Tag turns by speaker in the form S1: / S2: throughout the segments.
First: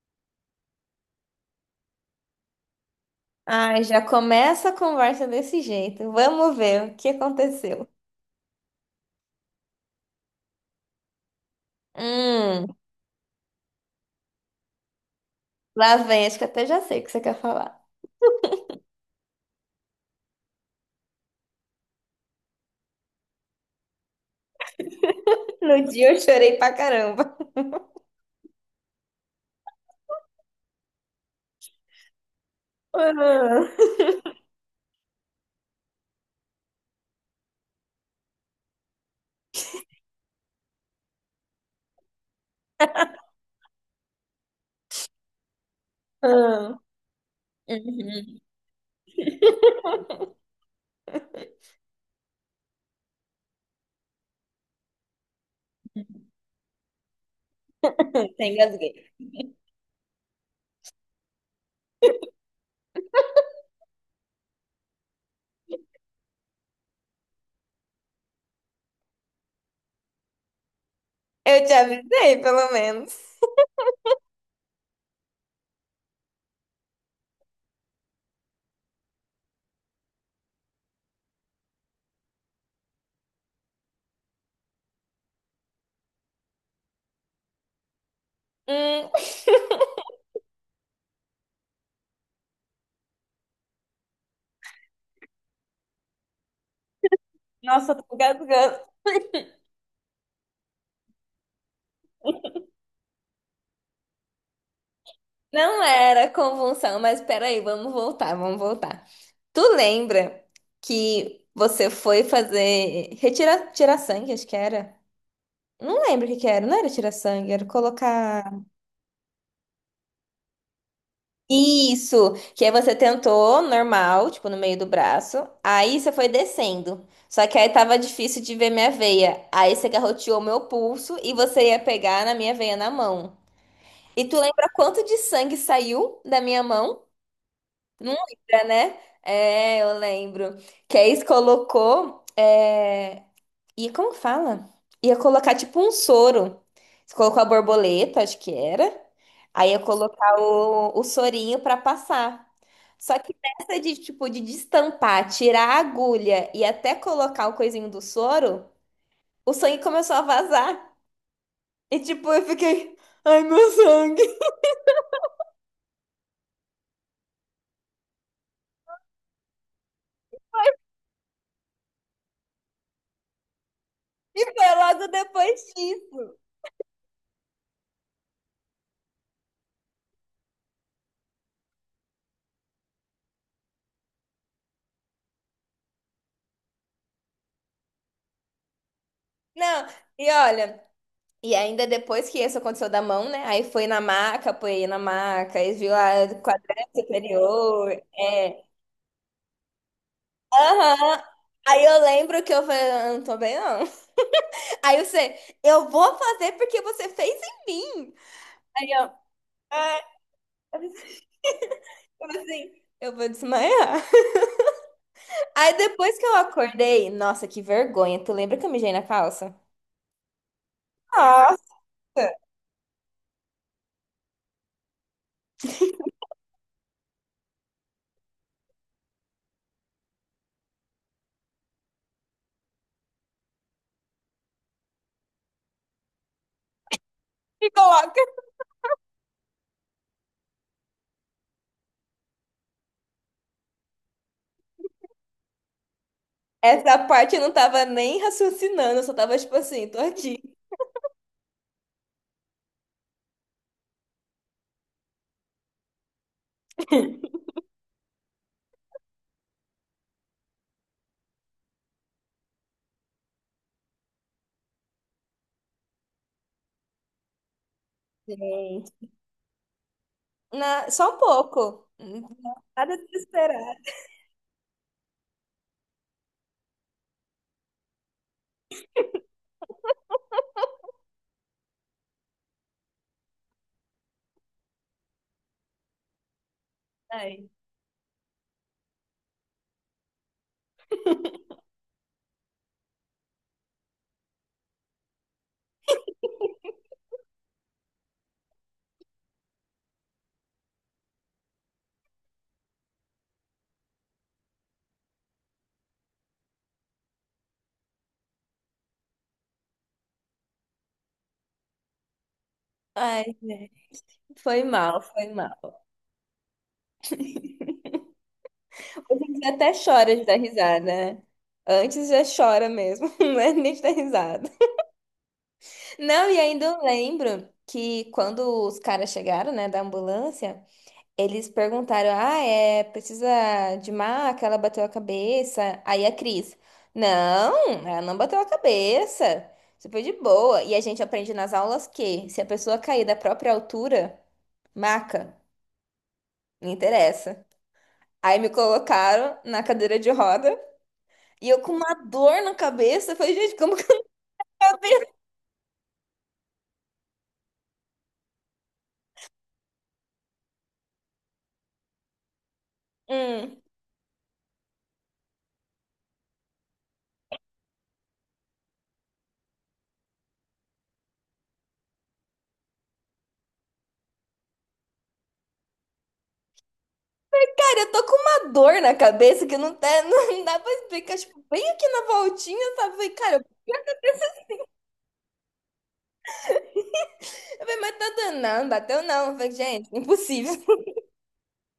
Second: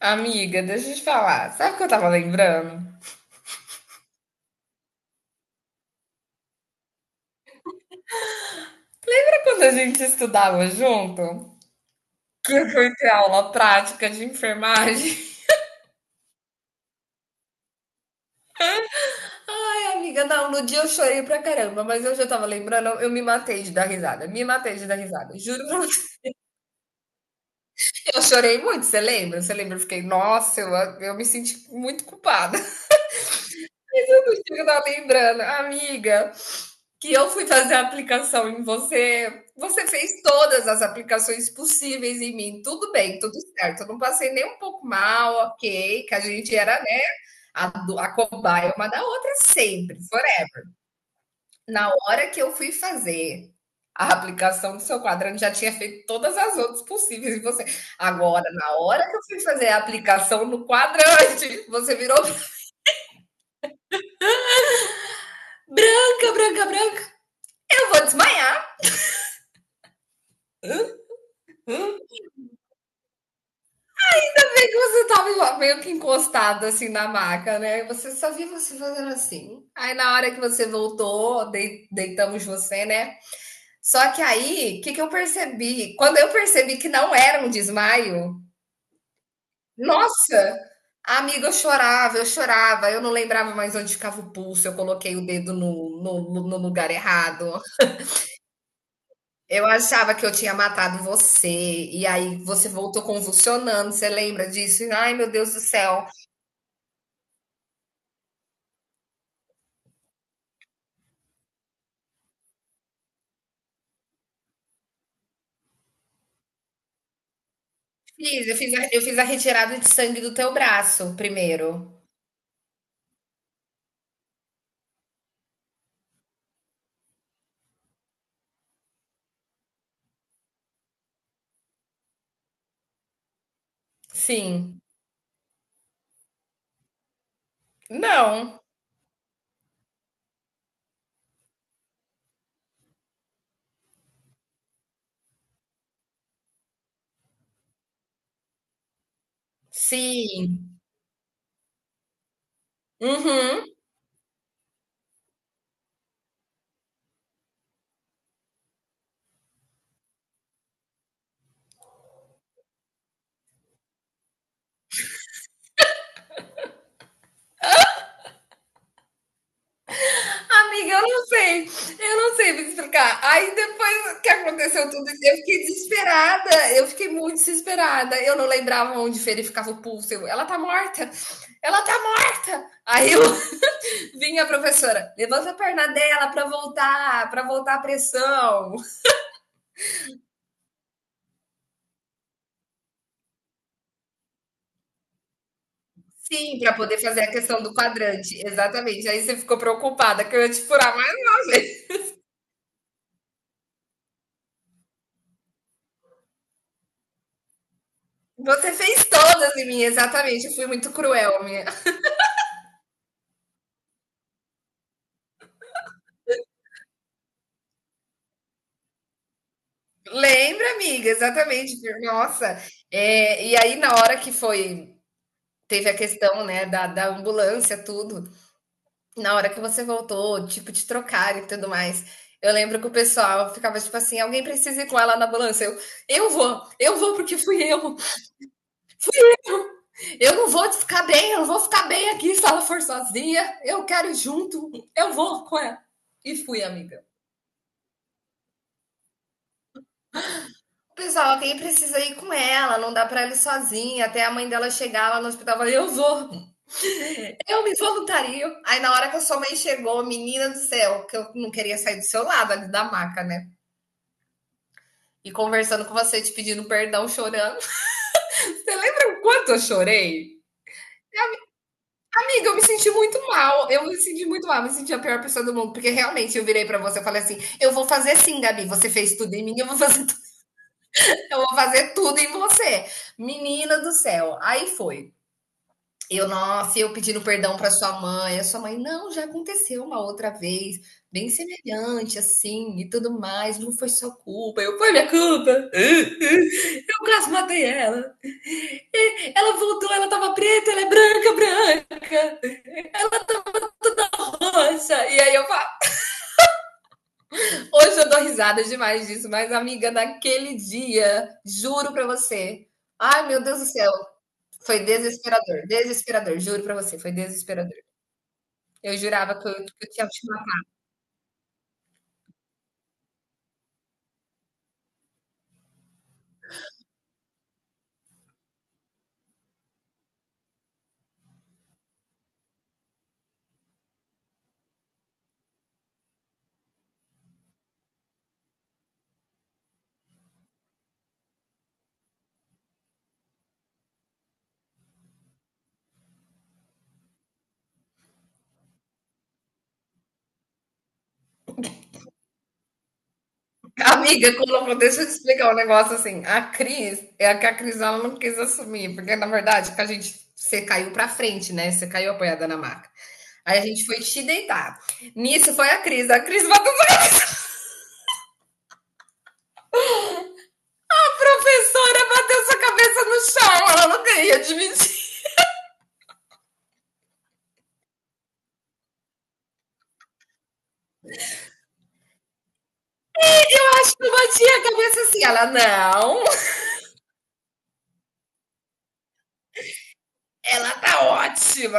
S1: Amiga, deixa eu te falar. Sabe o que eu tava lembrando?
S2: Ai, já começa a conversa desse jeito. Vamos ver o que aconteceu.
S1: Sabe quando a gente estudava junto? Que
S2: Hum.
S1: eu fui ter aula prática de enfermagem?
S2: Lá vem, acho que até já sei o que você quer falar.
S1: Ai, amiga, não, no dia eu chorei pra caramba, mas hoje eu tava lembrando, eu me matei de dar risada. Me matei de dar risada. Juro pra
S2: No
S1: você,
S2: dia eu chorei pra caramba.
S1: eu chorei muito, você lembra? Você lembra? Eu fiquei, nossa, eu me senti muito culpada.
S2: Ah,
S1: No eu tava lembrando. Amiga, que eu fui fazer a aplicação em você, você fez todas as aplicações possíveis em mim. Tudo bem, tudo certo. Eu não passei nem um pouco mal, ok, que a gente
S2: ah.
S1: era, né, a
S2: Uhum.
S1: cobaia uma da outra sempre. Porém, na hora que eu fui fazer a aplicação do seu quadrante, já tinha feito todas as outras possíveis em você. Agora, na
S2: Engasguei.
S1: hora que eu fui fazer a aplicação no quadrante, você virou branca, branca, branca. Eu vou desmaiar.
S2: Eu te
S1: Hum,
S2: avisei, pelo menos.
S1: que você tava meio que encostado assim na maca, né? E você só viu você fazendo assim. Aí na hora que você voltou, deitamos você, né? Só que aí, o que, que eu percebi? Quando eu percebi que não era um desmaio,
S2: Hum,
S1: nossa! Amiga, eu chorava, eu chorava, eu não lembrava mais onde ficava o pulso, eu coloquei o dedo no lugar errado.
S2: Nossa, eu tô engasgando.
S1: Eu achava que eu tinha matado você, e aí você voltou convulsionando, você lembra disso? Ai, meu Deus do
S2: Não
S1: céu.
S2: era convulsão, mas peraí, vamos voltar, vamos voltar. Tu lembra que você foi fazer tirar sangue, acho que era? Não lembro o que que era, não era tirar sangue, era colocar.
S1: Fiz, eu fiz a retirada de sangue do teu braço primeiro.
S2: Isso! Que aí você tentou normal, tipo, no meio do braço. Aí você foi descendo. Só que aí tava difícil de ver minha veia. Aí você garroteou meu pulso e você ia pegar na minha veia na mão. E tu lembra
S1: Sim.
S2: quanto de sangue saiu da minha mão? Não
S1: Não.
S2: lembra, né? É, eu lembro. Que a ex colocou. É. E como que fala? Ia colocar tipo um soro. Você colocou a borboleta, acho que era. Aí ia colocar
S1: Sim.
S2: o sorinho pra passar. Só que
S1: Uhum.
S2: nessa de tipo de destampar, tirar a agulha e até colocar o coisinho do soro, o sangue começou a vazar. E tipo, eu fiquei, ai meu sangue.
S1: Amiga, eu não sei. Eu não sei me explicar. Aí depois que
S2: E foi
S1: aconteceu
S2: logo
S1: tudo isso, eu
S2: depois
S1: fiquei
S2: disso.
S1: desesperada. Eu fiquei muito desesperada. Eu não lembrava onde verificava o pulso. Eu, ela tá morta. Ela tá morta. Aí eu vinha a professora, levanta a perna dela para voltar a pressão.
S2: Não, e olha. E ainda depois que isso aconteceu da mão, né? Aí foi na maca, apoiei na maca, aí viu a
S1: Sim, para
S2: quadrante
S1: poder fazer a questão do
S2: superior.
S1: quadrante,
S2: É.
S1: exatamente. Aí você ficou preocupada que eu ia te furar, mais
S2: Aham.
S1: uma
S2: Aí
S1: vez.
S2: eu lembro que eu falei, "Eu não tô bem, não." Aí você, eu vou fazer porque você fez em mim.
S1: Você
S2: Aí
S1: fez
S2: eu,
S1: todas em mim,
S2: ah,
S1: exatamente. Eu fui muito cruel, minha.
S2: como assim? Eu vou desmaiar. Aí depois que eu acordei, nossa, que vergonha. Tu lembra que eu mijei na calça?
S1: Lembra, amiga,
S2: Nossa,
S1: exatamente. Nossa. É, e aí, na hora que foi, teve a questão, né, da ambulância, tudo, na hora que você voltou, tipo, te trocar e tudo mais. Eu lembro que o pessoal ficava tipo assim: alguém precisa ir com ela na ambulância. Eu vou porque fui
S2: ficou
S1: eu.
S2: louca.
S1: Eu não vou ficar bem, eu não vou ficar bem aqui se ela for sozinha. Eu quero ir junto, eu vou com ela. E fui,
S2: Essa
S1: amiga.
S2: parte eu não tava nem raciocinando, eu só tava tipo assim, tô aqui.
S1: Pessoal, quem precisa ir com ela, não dá pra ela ir sozinha. Até a mãe dela chegar lá no hospital, eu falei, eu vou, eu me voluntario. Aí na hora que a sua mãe chegou, menina do céu, que eu não queria sair do seu lado ali da maca, né? E conversando com você, te pedindo perdão, chorando. Você
S2: Gente.
S1: lembra o quanto eu chorei?
S2: Só um pouco.
S1: Amiga, eu me senti
S2: Nada de
S1: muito mal.
S2: esperar.
S1: Eu me senti muito mal, eu me senti a pior pessoa do mundo. Porque realmente eu virei pra você e falei assim: eu vou fazer sim, Gabi. Você fez tudo em mim, eu vou fazer, tu- eu vou fazer tudo em você. Menina do céu. Aí foi. Eu, nossa, eu pedindo
S2: Ai,
S1: perdão pra sua mãe. A sua mãe, não, já aconteceu uma outra vez, bem semelhante, assim, e tudo mais. Não foi sua culpa. Eu, foi minha culpa. Eu quase matei ela. Ela voltou, ela tava preta, ela é branca, branca, roxa. E aí eu, hoje eu dou risada demais disso, mas amiga, naquele dia, juro para você.
S2: ai,
S1: Ai, meu Deus do
S2: né?
S1: céu,
S2: Foi
S1: foi
S2: mal, foi
S1: desesperador,
S2: mal.
S1: desesperador, juro para você, foi desesperador. Eu
S2: Hoje
S1: jurava
S2: em até
S1: que eu tinha
S2: chora de
S1: te
S2: dar
S1: matado.
S2: risada, né? Antes já chora mesmo, não é nem de dar risada. Não, e ainda eu lembro que quando os caras chegaram, né, da ambulância. Eles perguntaram: "Ah, é, precisa de maca? Ela bateu a cabeça." Aí a Cris: "Não, ela não bateu a cabeça. Isso foi de boa. E a gente aprende nas aulas que se a pessoa cair da própria altura, maca, não interessa." Aí me colocaram na cadeira de roda e eu com uma dor na cabeça. Eu falei, gente, como que eu
S1: Amiga, colocou,
S2: abri?
S1: deixa eu te explicar um negócio assim. A Cris, é a que a Cris ela não quis assumir, porque na verdade que a gente você caiu para frente, né? Você caiu apoiada na maca.
S2: Hum.
S1: Aí a gente foi te deitar. Nisso foi a Cris. A Cris bateu a professora, bateu sua cabeça no chão. Ela não queria admitir.
S2: Cara, eu tô com uma dor na cabeça que não, tá, não dá pra explicar. Tipo, bem aqui na voltinha, sabe?
S1: Acho que eu bati a cabeça assim. Ela, não,
S2: Eu falei, mas tanto não, bateu não. Eu falei, gente, impossível.
S1: ela tá ótima.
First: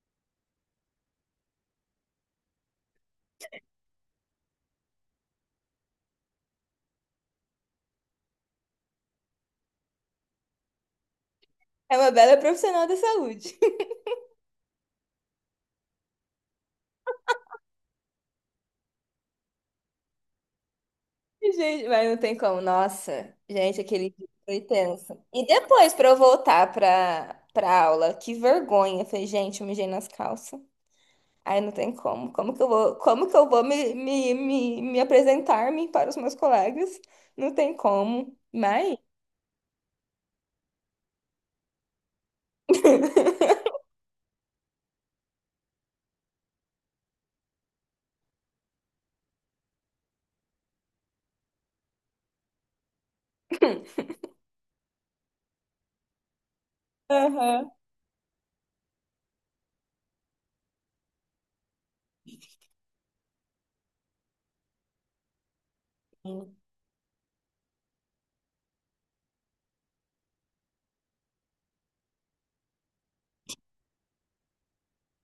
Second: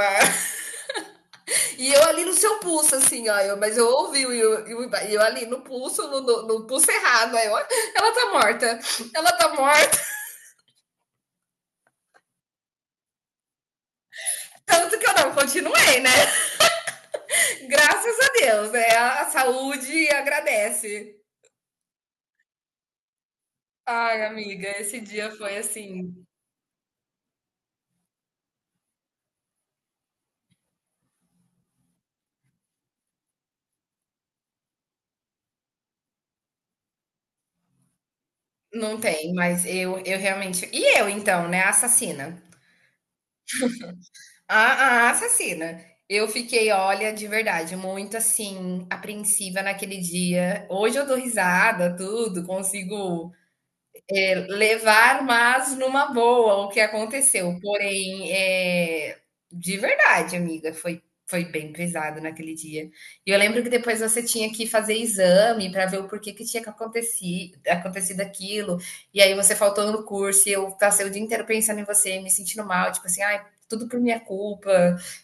S1: E eu ali no seu pulso, assim, ó. Mas eu ouvi, e eu ali no pulso, no pulso errado. Aí eu, ela tá morta, ela tá morta.
S2: É uma bela profissional da saúde.
S1: Tanto que eu não continuei, né? Graças a Deus, né? A saúde agradece.
S2: Gente, mas não tem como. Nossa, gente, aquele
S1: Ai,
S2: dia foi
S1: amiga, esse
S2: tenso.
S1: dia
S2: E
S1: foi
S2: depois pra
S1: assim.
S2: eu voltar pra, aula, que vergonha. Eu falei, gente, eu mijei nas calças. Aí não tem como. Como que eu vou, como que eu vou me apresentar-me para os meus colegas? Não tem como. Mas.
S1: Não tem, mas eu realmente. E eu, então, né? Assassina. A assassina. Eu fiquei, olha, de verdade, muito, assim, apreensiva naquele dia. Hoje eu dou risada, tudo, consigo levar, mas numa boa, o que aconteceu.
S2: Aham.
S1: Porém, é de verdade, amiga, foi bem pesado naquele dia. E eu lembro que depois você tinha que fazer exame para ver o porquê que tinha que aconteci acontecido aquilo. E aí você faltou no curso e eu passei o dia inteiro pensando em você, me sentindo mal, tipo assim, ai, tudo por minha culpa.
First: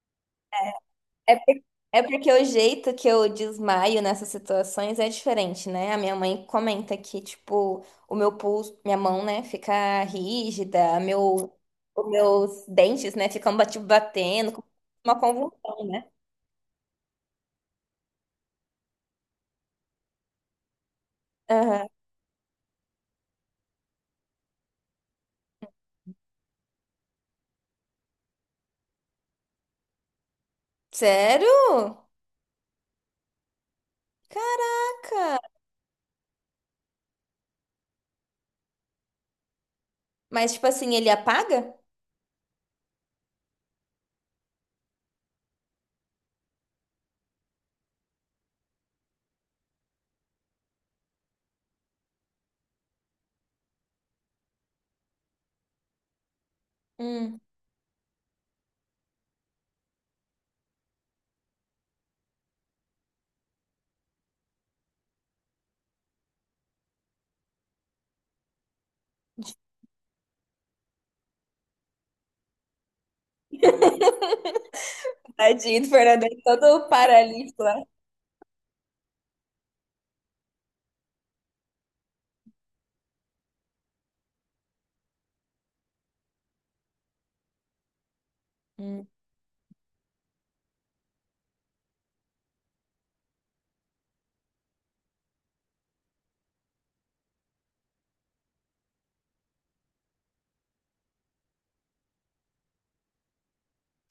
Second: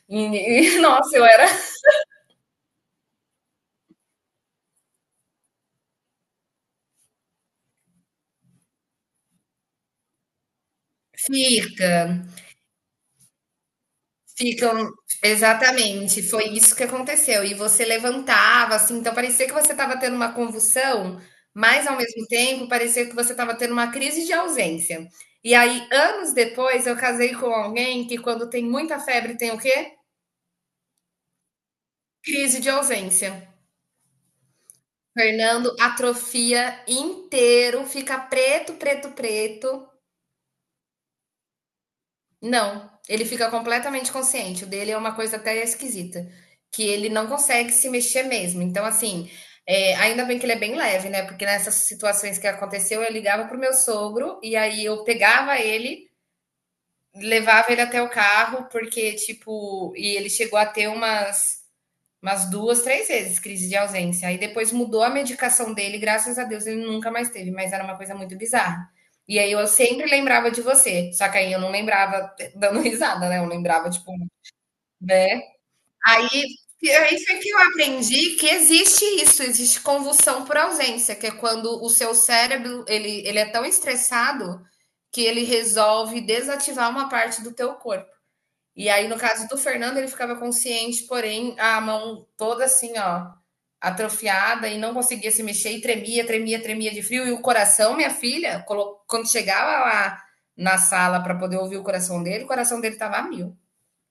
S1: E, e nossa, eu
S2: É,
S1: era
S2: é porque o jeito que eu desmaio nessas situações é diferente, né? A minha mãe comenta que, tipo, o meu pulso, minha mão, né, fica rígida, meu, os
S1: fica,
S2: meus dentes, né, ficam batendo, como
S1: ficam,
S2: uma convulsão, né?
S1: exatamente, foi isso que aconteceu. E você levantava, assim, então parecia que você estava tendo uma convulsão, mas
S2: Aham.
S1: ao mesmo tempo parecia que você estava tendo uma crise de ausência. E aí, anos depois, eu casei com alguém que, quando tem muita febre, tem o quê?
S2: Sério?
S1: Crise de ausência.
S2: Caraca!
S1: Fernando atrofia inteiro, fica preto, preto, preto.
S2: Mas, tipo assim, ele apaga?
S1: Não, ele fica completamente consciente. O dele é uma coisa até esquisita, que ele não consegue se mexer mesmo. Então, assim, é, ainda bem que ele é bem leve, né? Porque nessas situações que aconteceu, eu ligava pro meu sogro e aí eu pegava ele,
S2: Hum.
S1: levava ele até o carro, porque, tipo, e ele chegou a ter umas umas duas, três vezes crise de ausência. Aí depois mudou a medicação dele, graças a Deus ele nunca mais teve, mas era uma coisa muito bizarra. E aí eu sempre lembrava de você, só que aí eu não lembrava dando risada, né? Eu lembrava, tipo, né?
S2: Tadinho do Fernando,
S1: Aí
S2: todo
S1: é isso que eu
S2: paralítico lá.
S1: aprendi que existe isso, existe convulsão por ausência, que é quando o seu cérebro, ele é tão estressado que ele resolve desativar uma parte do teu corpo. E
S2: Hum.
S1: aí, no caso do Fernando, ele ficava consciente, porém, a mão toda assim, ó, atrofiada e não conseguia se mexer e tremia, tremia, tremia de frio. E o coração, minha filha, quando chegava lá na sala para poder ouvir o coração dele tava a mil.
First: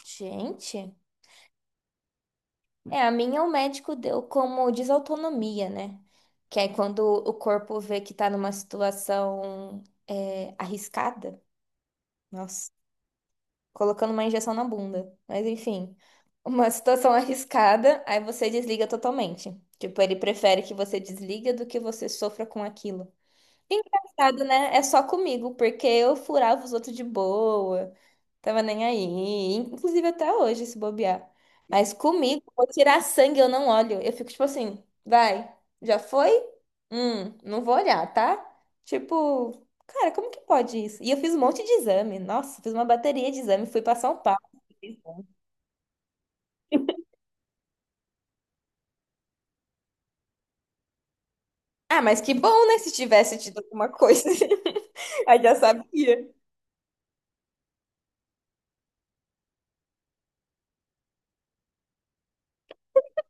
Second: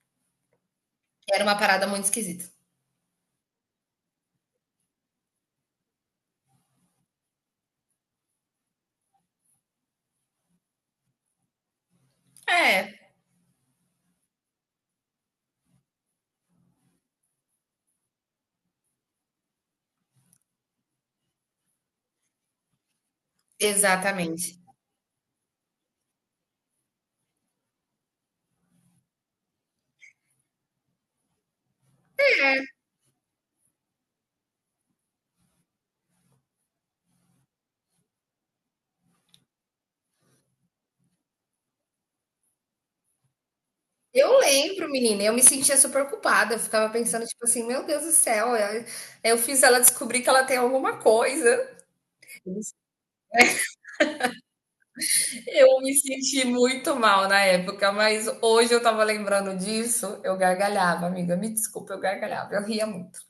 S2: Gente.
S1: Era uma parada muito esquisita.
S2: É, a minha o médico deu como desautonomia, né? Que é quando o corpo vê que tá numa situação, arriscada. Nossa,
S1: É,
S2: colocando uma injeção na bunda. Mas enfim, uma situação arriscada, aí você desliga totalmente. Tipo, ele prefere que você desliga do que você sofra com aquilo. Engraçado,
S1: exatamente.
S2: né? É só comigo, porque eu furava os outros de boa. Tava nem aí. Inclusive até hoje, se bobear. Mas comigo, vou tirar sangue, eu não olho. Eu fico tipo assim, vai, já foi? Não vou olhar, tá? Tipo, cara, como que pode isso? E eu fiz um monte de exame. Nossa, fiz uma bateria de exame, fui pra São Paulo.
S1: Eu lembro, menina, eu me sentia super culpada. Eu ficava pensando, tipo assim, meu Deus do céu, eu fiz ela descobrir que ela tem alguma coisa.
S2: Ah, mas que bom, né? Se tivesse tido alguma coisa, aí já
S1: Eu me
S2: sabia.
S1: senti muito mal na época, mas hoje eu tava lembrando disso, eu gargalhava, amiga. Me desculpa, eu gargalhava, eu ria muito.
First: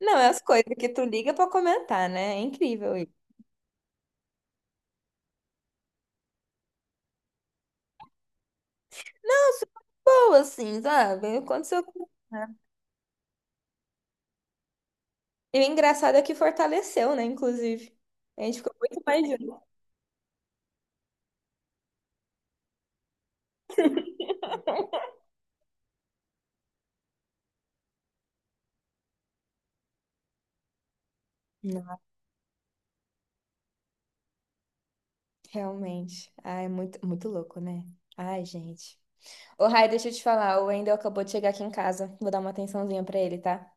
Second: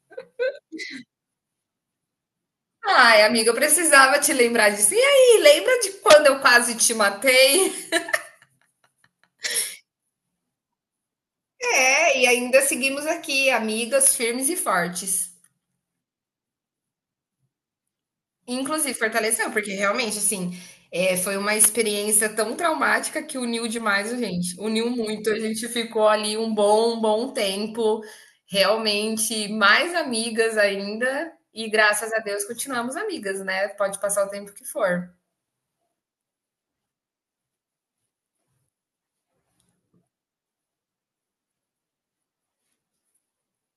S2: Não, é as coisas que tu liga pra comentar, né? É incrível isso.
S1: Ai, amiga, eu precisava te lembrar disso. E aí, lembra de quando eu quase te matei?
S2: Boa, assim, sabe? Aconteceu.
S1: É, e ainda seguimos aqui, amigas firmes e fortes.
S2: E o engraçado é que fortaleceu, né? Inclusive. A gente ficou
S1: Inclusive
S2: muito mais
S1: fortaleceu,
S2: junto.
S1: porque realmente, assim, foi uma experiência tão traumática que uniu demais a gente, uniu muito, a gente ficou ali um bom tempo, realmente mais amigas ainda, e
S2: Não,
S1: graças a Deus continuamos amigas, né, pode passar o tempo que for.
S2: realmente. Ah, é muito, muito louco, né? Ai, gente. Ô, Rai, deixa eu te falar. O Wendel acabou de chegar aqui em casa. Vou dar uma atençãozinha pra ele, tá?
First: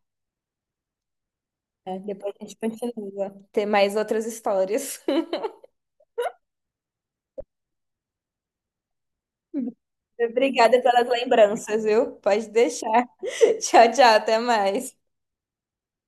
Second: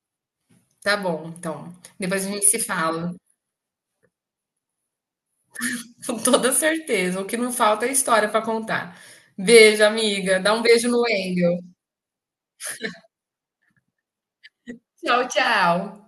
S1: Tá bom, então,
S2: É,
S1: depois a
S2: depois a
S1: gente
S2: gente
S1: se fala,
S2: continua. Ter mais outras histórias.
S1: com toda certeza, o que não falta é história para contar. Beijo, amiga, dá um
S2: Obrigada
S1: beijo
S2: pelas
S1: no Engel.
S2: lembranças, viu? Pode deixar. Tchau, tchau. Até mais.
S1: Tchau, tchau.